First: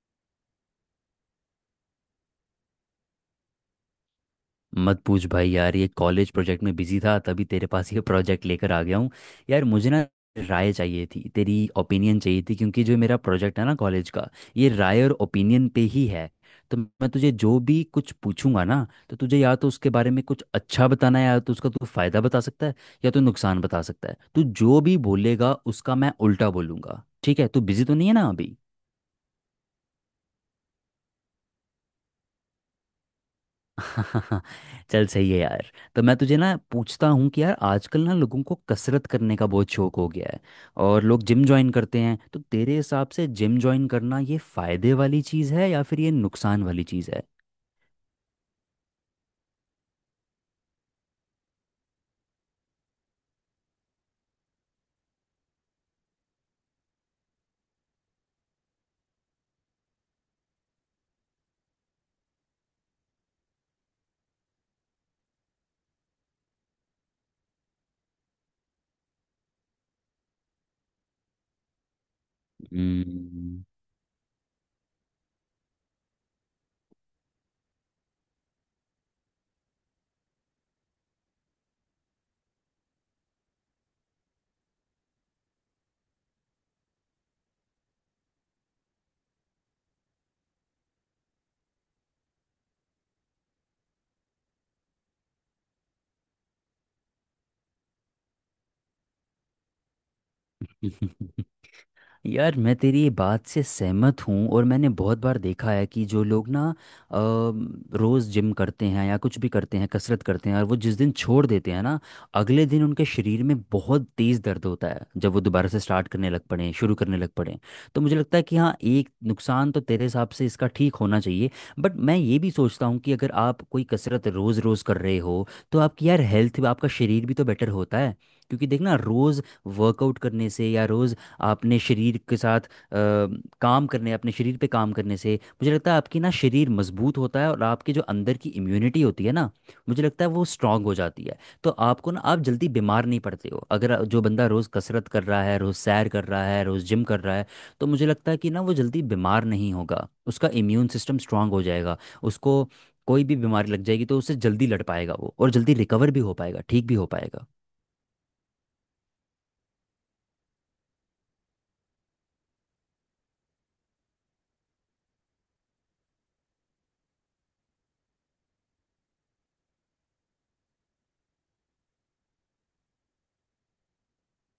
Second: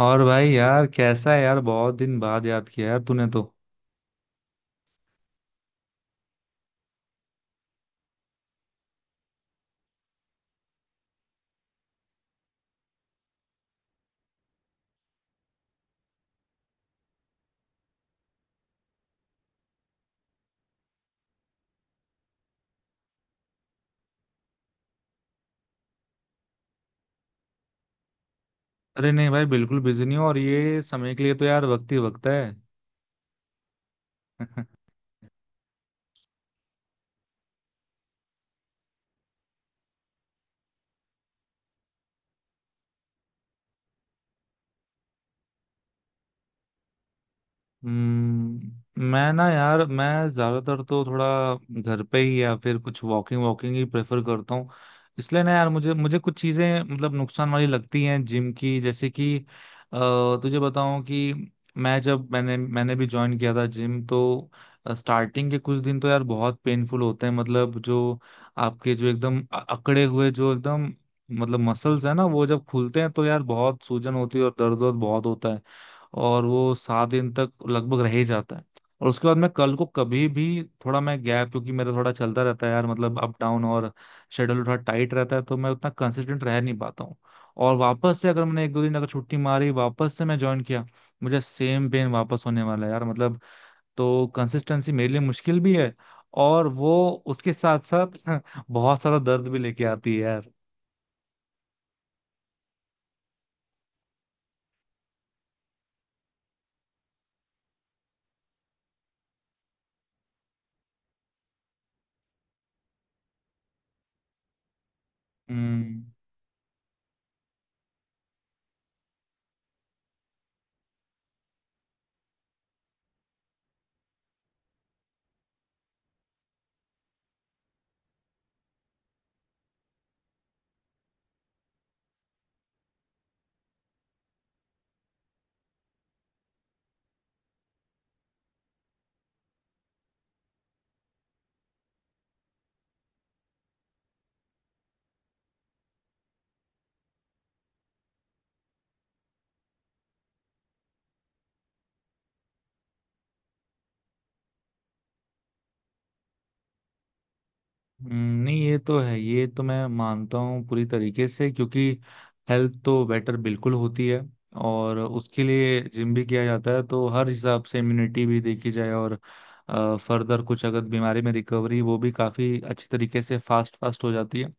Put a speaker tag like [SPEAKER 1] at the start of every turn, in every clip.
[SPEAKER 1] और भाई यार कैसा है यार। बहुत दिन बाद याद किया यार तूने तो।
[SPEAKER 2] मत पूछ भाई यार, ये कॉलेज प्रोजेक्ट में बिजी था, तभी तेरे पास ये प्रोजेक्ट लेकर आ गया हूँ। यार मुझे ना राय चाहिए थी, तेरी ओपिनियन चाहिए थी, क्योंकि जो मेरा प्रोजेक्ट है ना कॉलेज का, ये राय और ओपिनियन पे ही है। तो मैं तुझे जो भी कुछ पूछूंगा ना, तो तुझे या तो उसके बारे में कुछ अच्छा बताना है, या तो उसका तू फायदा बता सकता है, या तो नुकसान बता सकता है। तू जो भी बोलेगा उसका मैं उल्टा बोलूंगा। ठीक है, तू बिजी तो नहीं है ना अभी?
[SPEAKER 1] अरे नहीं भाई बिल्कुल बिजी नहीं हो। और ये समय के लिए तो यार वक्त ही वक्त है।
[SPEAKER 2] चल, सही है यार। तो मैं तुझे ना पूछता हूँ कि यार आजकल ना लोगों को कसरत करने का बहुत शौक हो गया है और लोग जिम ज्वाइन करते हैं। तो तेरे हिसाब से जिम ज्वाइन करना ये फायदे वाली चीज़ है या फिर ये नुकसान वाली चीज़ है?
[SPEAKER 1] हम्म। मैं ना यार मैं ज्यादातर तो थोड़ा घर पे ही या फिर कुछ वॉकिंग वॉकिंग ही प्रेफर करता हूँ। इसलिए ना यार मुझे मुझे कुछ चीजें मतलब नुकसान वाली लगती हैं जिम की, जैसे कि अ, तुझे बताऊं कि मैं जब मैंने मैंने भी ज्वाइन किया था जिम, तो स्टार्टिंग के कुछ दिन तो यार बहुत पेनफुल होते हैं। मतलब जो आपके जो एकदम अकड़े हुए जो एकदम मतलब मसल्स है ना, वो जब खुलते हैं तो यार
[SPEAKER 2] हम्म।
[SPEAKER 1] बहुत सूजन होती है और दर्द वर्द बहुत होता है। और वो 7 दिन तक लगभग रह ही जाता है। और उसके बाद मैं कल को कभी भी थोड़ा मैं गैप, क्योंकि मेरा थोड़ा चलता रहता है यार, मतलब अप डाउन। और शेड्यूल थोड़ा टाइट रहता है तो मैं उतना कंसिस्टेंट रह नहीं पाता हूँ। और वापस से अगर मैंने एक दो दिन अगर छुट्टी मारी, वापस से मैं ज्वाइन किया, मुझे सेम पेन वापस होने वाला है यार मतलब। तो कंसिस्टेंसी मेरे लिए मुश्किल भी है। और वो उसके साथ साथ बहुत सारा दर्द भी लेके आती है यार।
[SPEAKER 2] यार मैं तेरी ये बात से सहमत हूँ, और मैंने बहुत बार देखा है कि जो लोग ना अ, रोज़ जिम करते हैं या कुछ भी करते हैं, कसरत करते हैं, और वो जिस दिन छोड़ देते हैं ना, अगले दिन उनके शरीर में बहुत तेज़ दर्द होता है जब वो दोबारा से
[SPEAKER 1] हम्म।
[SPEAKER 2] स्टार्ट करने लग पड़े, शुरू करने लग पड़े। तो मुझे लगता है कि हाँ, एक नुकसान तो तेरे हिसाब से इसका ठीक होना चाहिए। बट मैं ये भी सोचता हूँ कि अगर आप कोई कसरत रोज़ रोज़ कर रहे हो तो आपकी यार हेल्थ, आपका शरीर भी तो बेटर होता है। क्योंकि देखना, रोज़ वर्कआउट करने से या रोज़ आपने शरीर के साथ काम करने, अपने शरीर पे काम करने से मुझे लगता है आपकी ना शरीर मजबूत होता है, और आपके जो अंदर की इम्यूनिटी होती है ना, मुझे लगता है वो स्ट्रांग हो जाती है। तो आपको ना आप जल्दी बीमार नहीं पड़ते हो। अगर जो बंदा रोज़ कसरत कर रहा है, रोज़ सैर कर रहा है, रोज़ जिम कर रहा है, तो मुझे लगता है कि ना वो जल्दी बीमार नहीं होगा, उसका इम्यून सिस्टम स्ट्रांग हो जाएगा। उसको कोई भी बीमारी लग जाएगी तो उससे जल्दी लड़ पाएगा वो, और जल्दी रिकवर भी हो पाएगा, ठीक भी हो पाएगा।
[SPEAKER 1] नहीं ये तो है। ये तो मैं मानता हूँ पूरी तरीके से, क्योंकि हेल्थ तो बेटर बिल्कुल होती है। और उसके लिए जिम भी किया जाता है, तो हर हिसाब से इम्यूनिटी भी देखी जाए, और फर्दर कुछ अगर बीमारी में रिकवरी, वो भी काफी अच्छी तरीके से फास्ट फास्ट हो जाती है।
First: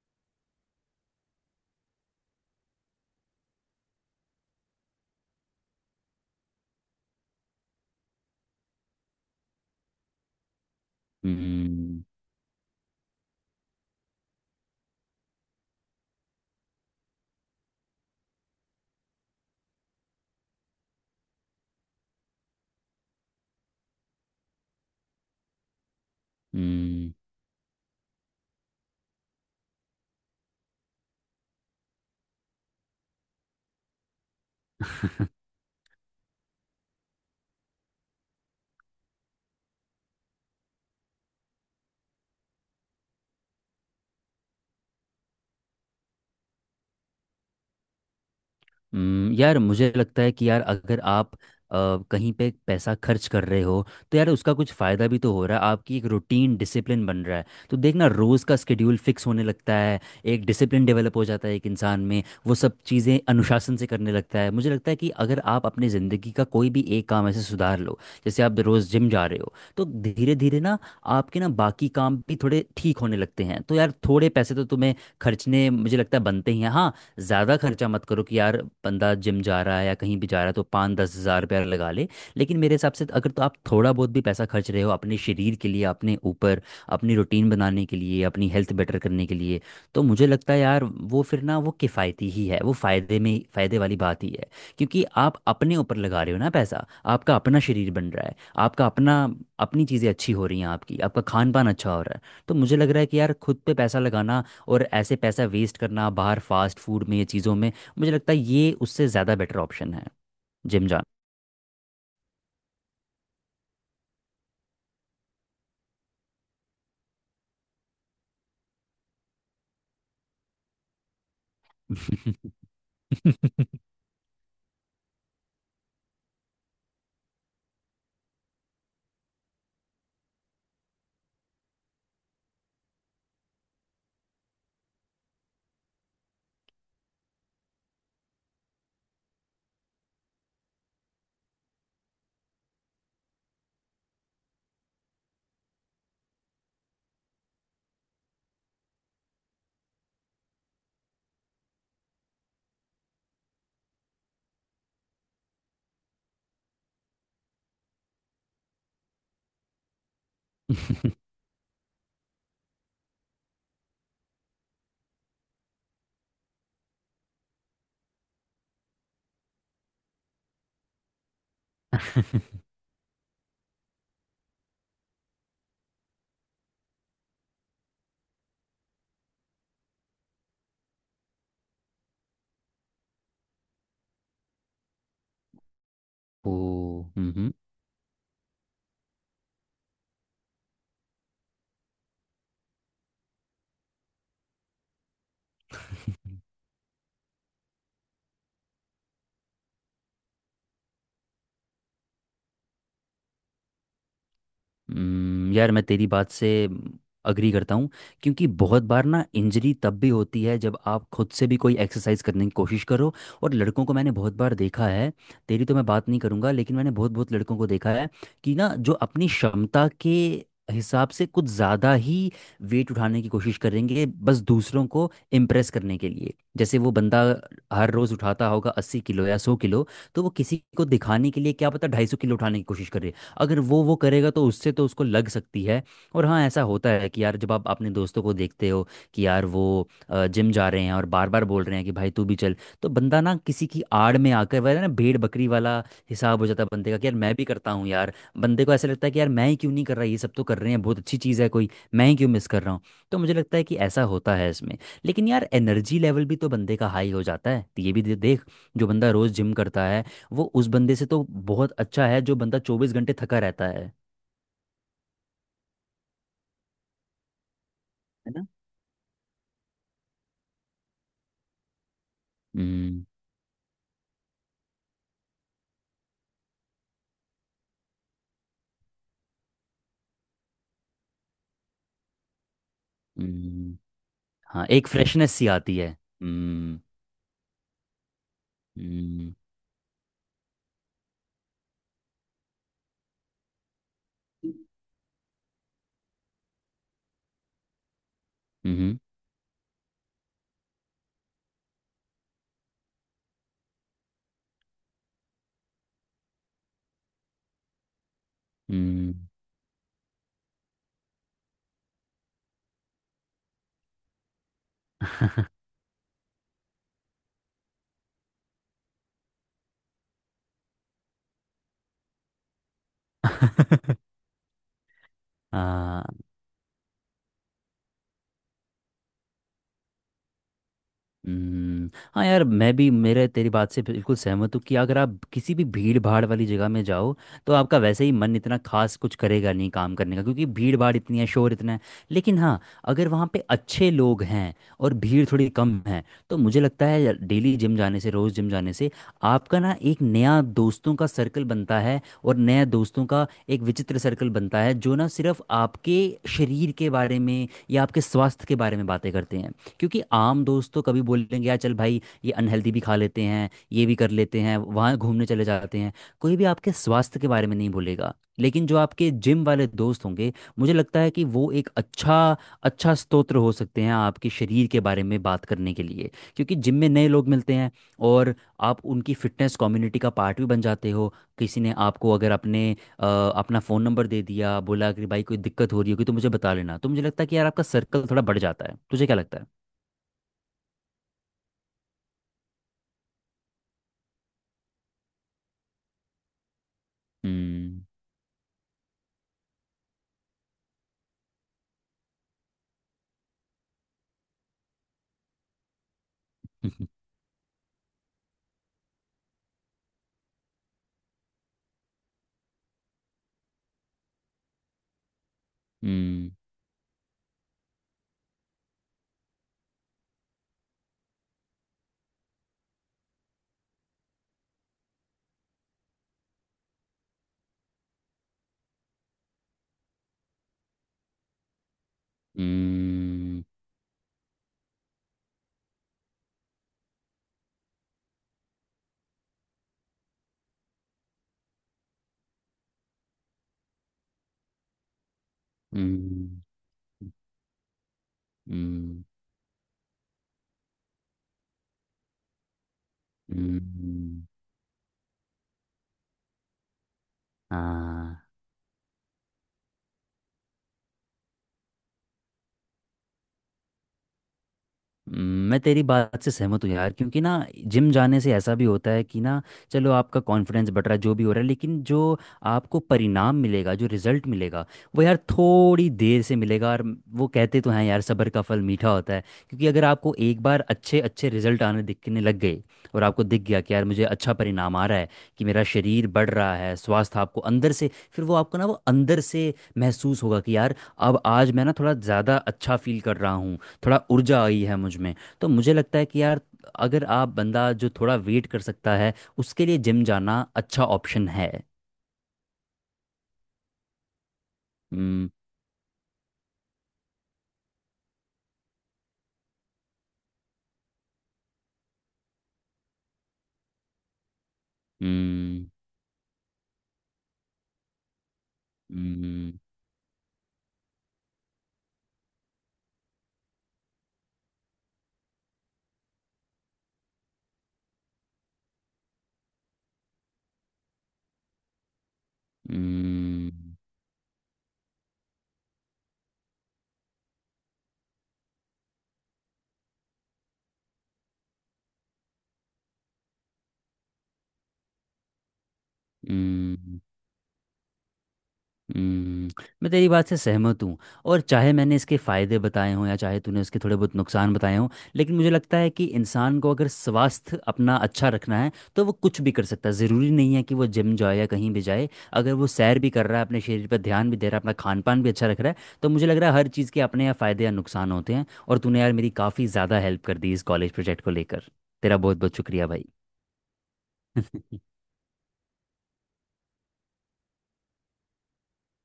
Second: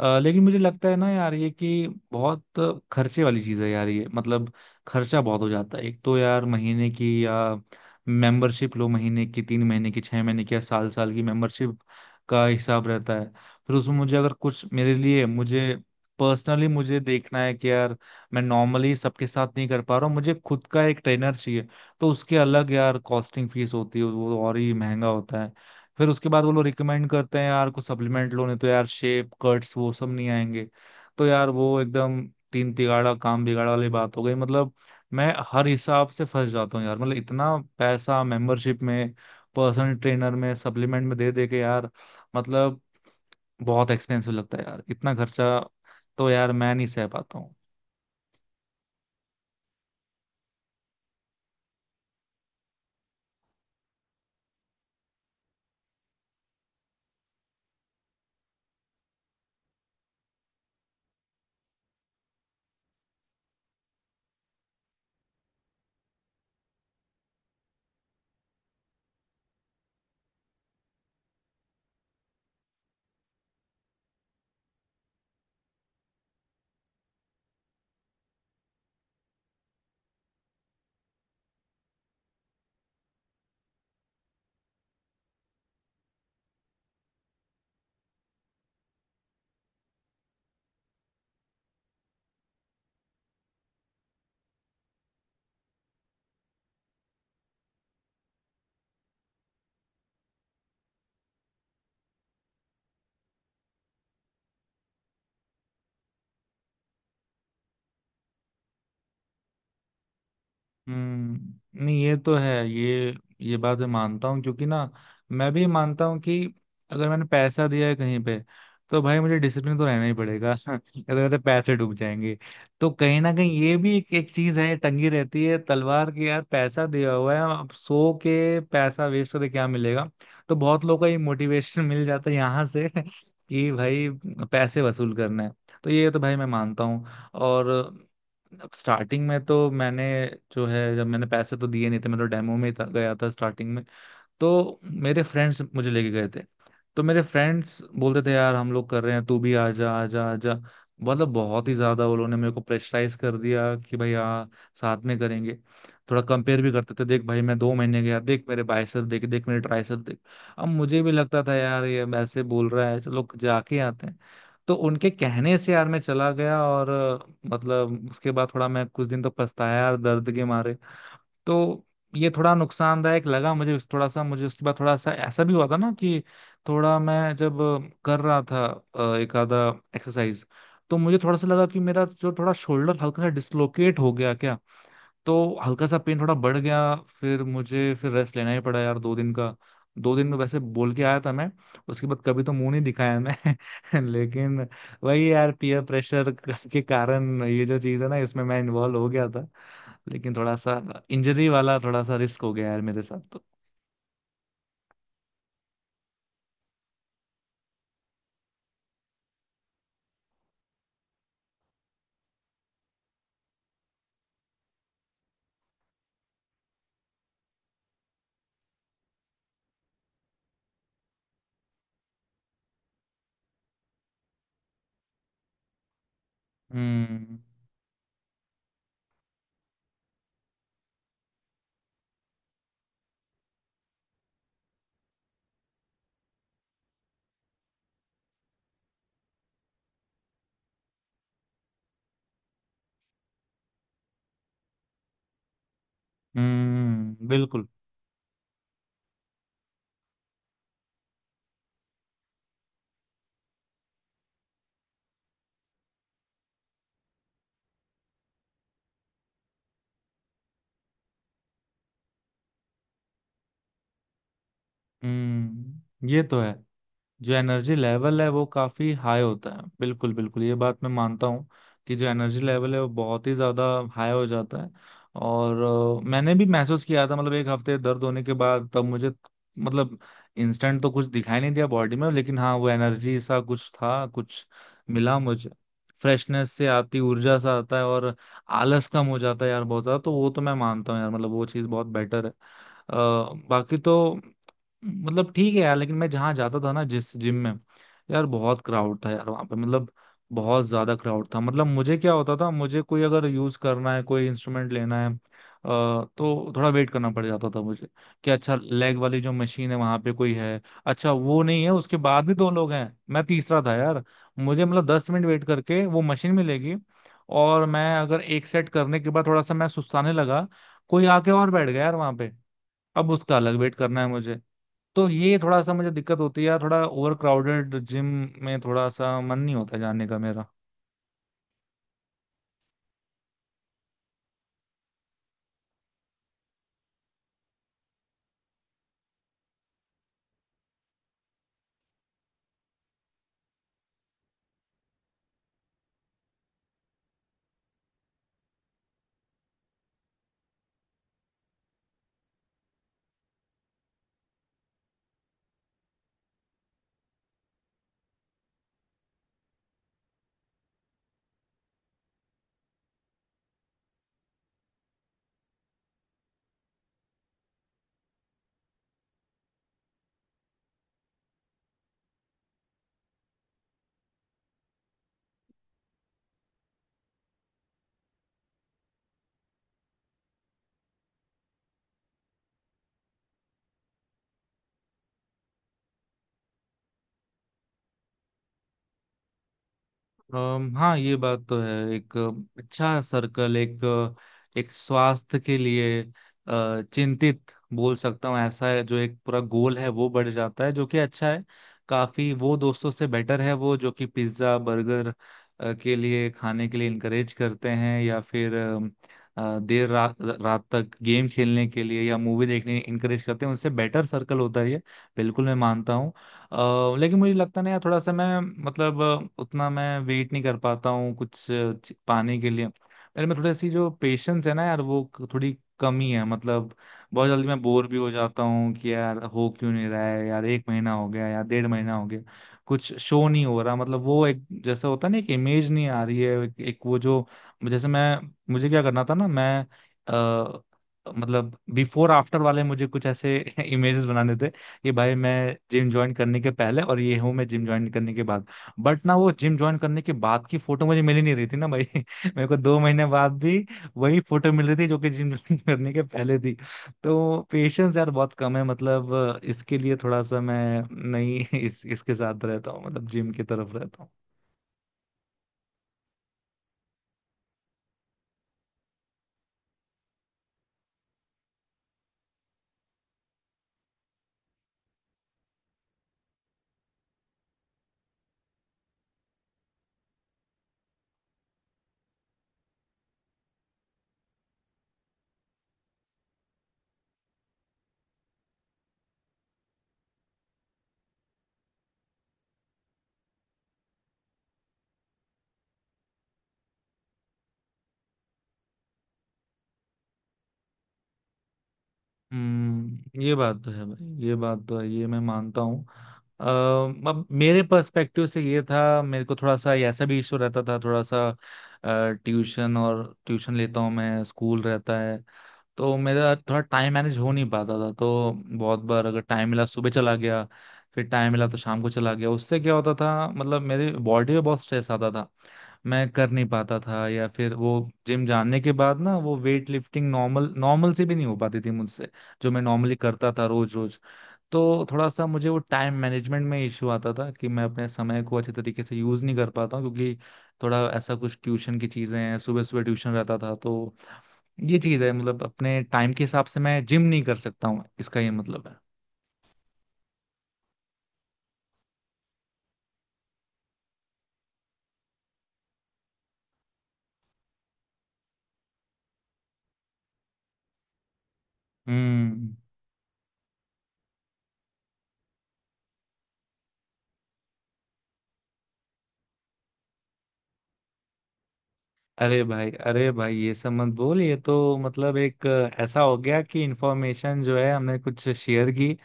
[SPEAKER 1] लेकिन मुझे लगता है ना यार ये कि बहुत खर्चे वाली चीज है यार ये, मतलब खर्चा बहुत हो जाता है। एक तो यार महीने की, या मेंबरशिप लो महीने की, 3 महीने की, 6 महीने की, या साल साल की मेंबरशिप
[SPEAKER 2] हम्म।
[SPEAKER 1] का हिसाब रहता है। फिर उसमें मुझे अगर कुछ, मेरे लिए मुझे पर्सनली मुझे देखना है कि यार मैं नॉर्मली सबके साथ नहीं कर पा रहा हूँ, मुझे खुद का एक ट्रेनर चाहिए, तो उसके अलग यार कॉस्टिंग फीस होती है, वो और ही महंगा होता है। फिर उसके बाद वो लोग रिकमेंड
[SPEAKER 2] हम्म।
[SPEAKER 1] करते हैं यार, कुछ सप्लीमेंट लो नहीं तो यार शेप कट्स वो सब नहीं आएंगे। तो यार वो एकदम तीन तिगाड़ा काम बिगाड़ा वाली बात हो गई मतलब। मैं हर हिसाब से फंस जाता हूँ यार, मतलब इतना पैसा मेंबरशिप में, पर्सनल ट्रेनर में, सप्लीमेंट में दे दे के यार, मतलब बहुत एक्सपेंसिव लगता है यार इतना खर्चा। तो यार मैं नहीं सह पाता।
[SPEAKER 2] यार मुझे लगता है कि यार अगर आप अ, कहीं पे पैसा खर्च कर रहे हो, तो यार उसका कुछ फ़ायदा भी तो हो रहा है। आपकी एक रूटीन डिसिप्लिन बन रहा है। तो देखना, रोज़ का स्केड्यूल फिक्स होने लगता है। एक डिसिप्लिन डेवलप हो जाता है एक इंसान में, वो सब चीज़ें अनुशासन से करने लगता है। मुझे लगता है कि अगर आप अपनी ज़िंदगी का कोई भी एक काम ऐसे सुधार लो, जैसे आप रोज़ जिम जा रहे हो, तो धीरे धीरे ना आपके ना बाकी काम भी थोड़े ठीक होने लगते हैं। तो यार थोड़े पैसे तो तुम्हें खर्चने मुझे लगता है बनते ही हैं। हाँ, ज़्यादा खर्चा मत करो कि यार बंदा जिम जा रहा है या कहीं भी जा रहा है तो 5-10 हज़ार रुपया लगा ले। लेकिन मेरे हिसाब से अगर तो आप थोड़ा बहुत भी पैसा खर्च रहे हो अपने शरीर के लिए, अपने ऊपर, अपनी रूटीन बनाने के लिए, अपनी हेल्थ बेटर करने के लिए, तो मुझे लगता है यार वो फिर ना वो किफ़ायती ही है, वो फ़ायदे में, फ़ायदे वाली बात ही है। क्योंकि आप अपने ऊपर लगा रहे हो ना पैसा, आपका अपना शरीर बन रहा है, आपका अपना, अपनी चीज़ें अच्छी हो रही हैं, आपकी आपका खान पान अच्छा हो रहा है। तो मुझे लग रहा है कि यार खुद पे पैसा लगाना, और ऐसे पैसा वेस्ट करना बाहर फास्ट फूड में, ये चीज़ों में, मुझे लगता है ये उससे ज़्यादा बेटर ऑप्शन है जिम जाना।
[SPEAKER 1] हम्म, नहीं ये तो है। ये बात मैं मानता हूँ, क्योंकि ना मैं भी मानता हूँ कि अगर मैंने पैसा दिया है कहीं पे, तो भाई मुझे डिसिप्लिन तो रहना ही पड़ेगा अगर तो पैसे डूब जाएंगे। तो कहीं ना कहीं ये भी एक चीज है, टंगी रहती है तलवार की यार, पैसा दिया हुआ है, अब सो के पैसा वेस्ट करके क्या मिलेगा। तो बहुत लोगों को ये मोटिवेशन मिल जाता है यहाँ से कि भाई पैसे वसूल करना है। तो ये तो भाई मैं मानता हूँ। और अब स्टार्टिंग में तो मैंने, जो है जब मैंने पैसे तो दिए नहीं थे, मैं तो डेमो में ही था, गया था स्टार्टिंग में। तो मेरे फ्रेंड्स मुझे लेके गए थे। तो मेरे फ्रेंड्स बोलते थे यार हम लोग कर रहे हैं तू भी आ जा आ जा आ जा। मतलब बहुत ही ज्यादा वो लोगों ने मेरे को प्रेशराइज कर दिया कि भाई हाँ साथ में करेंगे। थोड़ा कंपेयर भी करते थे, देख भाई मैं 2 महीने गया, देख मेरे बाइसेप देख, देख मेरे ट्राइसेप देख। अब मुझे भी लगता था यार ये ऐसे बोल रहा है, चलो जाके आते हैं। तो उनके कहने से यार मैं चला गया, और मतलब उसके बाद थोड़ा मैं कुछ दिन तो पछताया यार दर्द के मारे। तो ये थोड़ा नुकसानदायक लगा मुझे। थोड़ा सा मुझे उसके बाद थोड़ा सा ऐसा भी हुआ था ना कि, थोड़ा मैं जब कर रहा था एक आधा एक्सरसाइज, तो मुझे थोड़ा सा लगा कि मेरा जो थोड़ा शोल्डर हल्का सा डिसलोकेट हो गया क्या। तो हल्का सा पेन थोड़ा
[SPEAKER 2] ओ
[SPEAKER 1] बढ़ गया, फिर
[SPEAKER 2] हम्म।
[SPEAKER 1] मुझे फिर रेस्ट लेना ही पड़ा यार 2 दिन का। 2 दिन में वैसे बोल के आया था मैं, उसके बाद कभी तो मुंह नहीं दिखाया मैं लेकिन वही यार पीयर प्रेशर के कारण ये जो चीज है ना, इसमें मैं इन्वॉल्व हो गया, लेकिन थोड़ा सा इंजरी वाला थोड़ा सा रिस्क हो गया यार मेरे साथ तो।
[SPEAKER 2] यार मैं तेरी बात से अग्री करता हूँ, क्योंकि बहुत बार ना इंजरी तब भी होती है जब आप खुद से भी कोई एक्सरसाइज करने की कोशिश करो। और लड़कों को मैंने बहुत बार देखा है। तेरी तो मैं बात नहीं करूँगा, लेकिन मैंने बहुत बहुत लड़कों को देखा है कि ना जो अपनी क्षमता के हिसाब से कुछ ज़्यादा ही वेट उठाने की कोशिश करेंगे, बस दूसरों को इम्प्रेस करने के लिए। जैसे वो बंदा
[SPEAKER 1] हम्म।
[SPEAKER 2] हर रोज़ उठाता होगा 80 किलो या 100 किलो, तो वो किसी को दिखाने के लिए क्या पता 250 किलो उठाने की कोशिश, अगर वो करेगा, तो उससे तो उसको लग सकती है। और हाँ, ऐसा होता है कि यार जब आप अपने दोस्तों को देखते हो कि यार वो जिम जा रहे हैं और बार बार बोल रहे हैं कि भाई तू भी चल, तो बंदा ना किसी की आड़ में आकर वह ना, भेड़ बकरी वाला हिसाब हो जाता है बंदे का कि यार
[SPEAKER 1] हम्म,
[SPEAKER 2] मैं भी
[SPEAKER 1] बिल्कुल।
[SPEAKER 2] करता हूँ यार। बंदे को ऐसा लगता है कि यार मैं ही क्यों नहीं कर रहा, ये सब तो कर रहे हैं, बहुत अच्छी चीज़ है कोई, मैं ही क्यों मिस कर रहा हूँ। तो मुझे लगता है कि ऐसा होता है इसमें। लेकिन यार एनर्जी लेवल भी तो बंदे का हाई हो जाता है, ये भी देख। जो बंदा रोज़ जिम करता है वो उस बंदे से तो बहुत अच्छा है जो बंदा 24 घंटे थका रहता है।
[SPEAKER 1] हम्म, ये तो है। जो एनर्जी लेवल है
[SPEAKER 2] है
[SPEAKER 1] वो
[SPEAKER 2] ना?
[SPEAKER 1] काफी हाई होता है, बिल्कुल बिल्कुल ये बात मैं मानता हूँ कि जो एनर्जी लेवल है वो
[SPEAKER 2] हम्म।
[SPEAKER 1] बहुत ही ज्यादा हाई हो जाता है। और मैंने भी महसूस किया था, मतलब एक हफ्ते दर्द होने के बाद तब मुझे मतलब इंस्टेंट तो कुछ दिखाई नहीं दिया बॉडी में, लेकिन हाँ वो एनर्जी सा कुछ
[SPEAKER 2] हम्म,
[SPEAKER 1] था, कुछ
[SPEAKER 2] हाँ, एक
[SPEAKER 1] मिला
[SPEAKER 2] फ्रेशनेस सी
[SPEAKER 1] मुझे,
[SPEAKER 2] आती है।
[SPEAKER 1] फ्रेशनेस से
[SPEAKER 2] हम्म।
[SPEAKER 1] आती ऊर्जा सा आता है। और आलस कम हो
[SPEAKER 2] हम्म।
[SPEAKER 1] जाता है यार बहुत ज्यादा, तो वो तो मैं मानता हूँ यार, मतलब वो चीज़ बहुत बेटर है। बाकी तो मतलब ठीक है यार, लेकिन मैं जहाँ जाता था ना, जिस जिम में, यार बहुत
[SPEAKER 2] हम्म।
[SPEAKER 1] क्राउड था यार वहाँ पे, मतलब बहुत ज्यादा क्राउड था। मतलब मुझे क्या होता था, मुझे कोई अगर यूज करना है, कोई इंस्ट्रूमेंट लेना है, तो थोड़ा वेट करना पड़ जाता था मुझे, कि अच्छा लेग
[SPEAKER 2] हम्म,
[SPEAKER 1] वाली जो मशीन है वहाँ पे कोई है, अच्छा वो नहीं है, उसके बाद भी दो लोग हैं, मैं तीसरा था यार। मुझे मतलब 10 मिनट वेट करके वो मशीन मिलेगी, और मैं अगर एक सेट करने के बाद थोड़ा सा मैं सुस्ताने लगा, कोई आके और बैठ गया यार वहाँ पे, अब उसका अलग वेट करना है मुझे। तो ये थोड़ा सा मुझे
[SPEAKER 2] हाँ।
[SPEAKER 1] दिक्कत होती है यार, थोड़ा ओवर क्राउडेड जिम में थोड़ा सा मन नहीं होता जाने का मेरा।
[SPEAKER 2] हम्म, हाँ, यार मैं भी मेरे तेरी बात से बिल्कुल सहमत हूँ कि अगर आप किसी भी भीड़ भाड़ वाली जगह में जाओ, तो आपका वैसे ही मन इतना खास कुछ करेगा नहीं काम करने का, क्योंकि भीड़ भाड़ इतनी है, शोर इतना है। लेकिन हाँ, अगर वहाँ पे अच्छे लोग हैं और भीड़ थोड़ी कम है, तो मुझे लगता है डेली जिम जाने से, रोज़ जिम जाने से, आपका ना एक नया दोस्तों का सर्कल बनता है, और नया दोस्तों का एक विचित्र सर्कल बनता है जो ना सिर्फ आपके शरीर के बारे में या आपके स्वास्थ्य के बारे में बातें करते हैं। क्योंकि आम दोस्त तो कभी बोलेंगे यार चल भाई ये अनहेल्दी भी खा लेते हैं, ये भी कर लेते हैं, वहाँ घूमने चले जाते हैं। कोई भी आपके स्वास्थ्य के बारे में नहीं बोलेगा। लेकिन जो आपके जिम वाले दोस्त होंगे, मुझे लगता है कि वो एक अच्छा अच्छा स्तोत्र हो सकते हैं आपके शरीर के बारे में बात करने के लिए। क्योंकि जिम में नए लोग मिलते हैं, और आप उनकी फिटनेस कम्युनिटी का पार्ट भी बन जाते हो। किसी ने आपको अगर अपने अपना फ़ोन नंबर दे दिया, बोला कि भाई कोई दिक्कत हो रही होगी तो मुझे बता लेना, तो मुझे लगता है कि यार आपका सर्कल थोड़ा बढ़ जाता है। तुझे क्या लगता है?
[SPEAKER 1] हाँ ये बात तो है, एक अच्छा सर्कल, एक एक स्वास्थ्य के लिए चिंतित
[SPEAKER 2] हम्म।
[SPEAKER 1] बोल सकता हूँ ऐसा है, जो एक पूरा गोल है वो बढ़ जाता है, जो कि अच्छा है। काफी वो दोस्तों से बेटर है वो जो कि पिज्जा बर्गर के लिए, खाने के लिए इनकरेज करते हैं, या फिर देर रात रात तक गेम खेलने के लिए या मूवी देखने इनकरेज करते हैं, उनसे बेटर सर्कल होता है ये, बिल्कुल मैं मानता हूँ।
[SPEAKER 2] हम्म।
[SPEAKER 1] लेकिन मुझे लगता नहीं है, थोड़ा सा मैं मतलब उतना मैं वेट नहीं कर पाता हूँ कुछ पाने के लिए, मेरे में थोड़ी सी जो पेशेंस है ना यार वो थोड़ी कमी है मतलब। बहुत जल्दी मैं बोर भी हो जाता हूँ कि यार हो क्यों नहीं रहा है यार, एक महीना हो गया यार, 1.5 महीना हो गया, कुछ शो
[SPEAKER 2] हम्म।
[SPEAKER 1] नहीं हो रहा, मतलब वो एक जैसा होता है ना, एक इमेज नहीं आ रही है, एक वो जो, जैसे मैं, मुझे क्या करना था ना, मैं अ, मतलब बिफोर आफ्टर वाले मुझे कुछ ऐसे इमेजेस बनाने थे कि भाई मैं जिम ज्वाइन
[SPEAKER 2] हम्म।
[SPEAKER 1] करने के पहले, और ये हूँ मैं जिम ज्वाइन करने के बाद।
[SPEAKER 2] हम्म।
[SPEAKER 1] बट ना वो जिम ज्वाइन करने के बाद की फोटो मुझे मिल ही नहीं रही थी ना भाई मेरे को 2 महीने बाद भी वही
[SPEAKER 2] हम्म।
[SPEAKER 1] फोटो मिल रही थी जो कि जिम ज्वाइन करने के पहले थी। तो पेशेंस यार
[SPEAKER 2] हाँ।
[SPEAKER 1] बहुत कम है, मतलब इसके लिए थोड़ा सा मैं नहीं इस इसके साथ रहता हूँ, मतलब जिम की तरफ रहता हूँ।
[SPEAKER 2] हम्म, मैं तेरी बात से सहमत हूँ यार, क्योंकि ना जिम जाने से ऐसा भी होता है कि ना, चलो, आपका कॉन्फिडेंस बढ़ रहा है, जो भी हो रहा है, लेकिन जो आपको परिणाम मिलेगा, जो रिजल्ट मिलेगा, वो यार थोड़ी देर से मिलेगा। और वो कहते तो हैं यार सब्र का फल मीठा होता है। क्योंकि अगर आपको एक बार अच्छे अच्छे रिजल्ट आने, दिखने लग गए, और आपको दिख गया कि यार मुझे अच्छा परिणाम आ रहा है, कि मेरा शरीर बढ़ रहा है, स्वास्थ्य आपको अंदर से, फिर वो आपको ना वो अंदर से महसूस होगा कि यार अब आज मैं ना थोड़ा ज़्यादा अच्छा फील कर रहा हूँ, थोड़ा ऊर्जा आई है मुझ में। तो मुझे लगता है कि यार अगर आप, बंदा जो थोड़ा वेट कर सकता है, उसके लिए जिम जाना अच्छा ऑप्शन है।
[SPEAKER 1] हम्म, ये बात तो है भाई, ये बात तो है, ये मैं
[SPEAKER 2] हम्म।
[SPEAKER 1] मानता हूँ। अ, अब मेरे पर्सपेक्टिव से ये था, मेरे को थोड़ा सा ऐसा भी इशू रहता था, थोड़ा सा ट्यूशन और ट्यूशन लेता हूँ मैं, स्कूल रहता है,
[SPEAKER 2] हम्म।
[SPEAKER 1] तो मेरा थोड़ा टाइम मैनेज हो नहीं पाता था। तो बहुत बार अगर टाइम
[SPEAKER 2] हम्म।
[SPEAKER 1] मिला सुबह चला गया, फिर टाइम मिला तो शाम को चला गया। उससे क्या होता था मतलब मेरे बॉडी पे बहुत स्ट्रेस आता था, मैं कर नहीं पाता था, या फिर वो जिम जानने के बाद ना वो वेट लिफ्टिंग नॉर्मल नॉर्मल से भी नहीं हो पाती थी मुझसे, जो मैं नॉर्मली करता था
[SPEAKER 2] हम्म।
[SPEAKER 1] रोज रोज। तो थोड़ा सा मुझे वो टाइम मैनेजमेंट में इश्यू आता था, कि मैं अपने समय को अच्छे तरीके से यूज नहीं कर पाता हूँ, क्योंकि थोड़ा ऐसा कुछ ट्यूशन की चीजें हैं, सुबह सुबह ट्यूशन रहता था, तो ये चीज है, मतलब अपने टाइम के हिसाब से मैं
[SPEAKER 2] हम्म,
[SPEAKER 1] जिम नहीं कर सकता हूँ, इसका ये मतलब है।
[SPEAKER 2] हम्म, मैं तेरी बात से सहमत हूँ। और चाहे मैंने इसके फायदे बताए हों या चाहे तूने इसके थोड़े बहुत नुकसान बताए हों, लेकिन मुझे लगता है कि इंसान को अगर स्वास्थ्य अपना अच्छा रखना है, तो वो कुछ भी कर सकता है। ज़रूरी नहीं है कि वो जिम जाए या कहीं भी जाए, अगर
[SPEAKER 1] हम्म।
[SPEAKER 2] वो सैर भी कर रहा है, अपने शरीर पर ध्यान भी दे रहा है, अपना खान पान भी अच्छा रख रहा है, तो मुझे लग रहा है हर चीज़ के अपने यहाँ फ़ायदे या नुकसान होते हैं। और तूने यार मेरी काफ़ी ज़्यादा हेल्प कर दी इस कॉलेज प्रोजेक्ट को लेकर। तेरा बहुत बहुत शुक्रिया भाई।
[SPEAKER 1] अरे भाई ये सब मत बोल, ये तो मतलब एक ऐसा हो गया कि इन्फॉर्मेशन जो है हमने कुछ शेयर की,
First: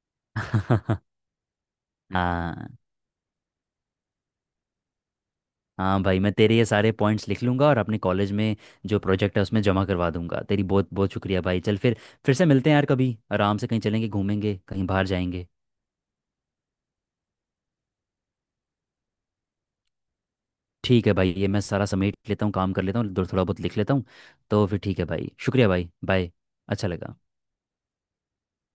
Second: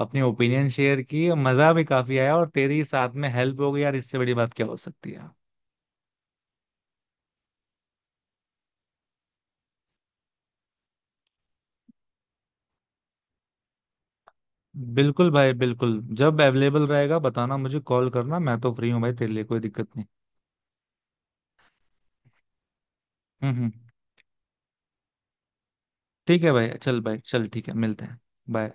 [SPEAKER 1] अपनी ओपिनियन शेयर की, मजा भी काफी आया, और
[SPEAKER 2] हाँ।
[SPEAKER 1] तेरी साथ में हेल्प हो गई यार, इससे बड़ी बात क्या हो सकती है।
[SPEAKER 2] हाँ भाई, मैं तेरे ये सारे पॉइंट्स लिख लूँगा और अपने कॉलेज में जो प्रोजेक्ट है उसमें जमा करवा दूंगा। तेरी बहुत बहुत शुक्रिया भाई। चल फिर से मिलते हैं यार, कभी आराम से कहीं चलेंगे, घूमेंगे, कहीं बाहर
[SPEAKER 1] बिल्कुल
[SPEAKER 2] जाएंगे।
[SPEAKER 1] भाई बिल्कुल, जब अवेलेबल रहेगा बताना, मुझे कॉल करना, मैं तो फ्री हूँ भाई तेरे लिए, कोई दिक्कत नहीं।
[SPEAKER 2] ठीक है भाई, ये मैं सारा समेट लेता हूँ, काम कर लेता हूँ, थोड़ा
[SPEAKER 1] हम्म।
[SPEAKER 2] बहुत
[SPEAKER 1] हम्म।
[SPEAKER 2] लिख लेता हूँ। तो फिर ठीक है भाई, शुक्रिया भाई, बाय।
[SPEAKER 1] ठीक है भाई,
[SPEAKER 2] अच्छा
[SPEAKER 1] चल
[SPEAKER 2] लगा।
[SPEAKER 1] भाई चल, ठीक है, मिलते हैं। बाय।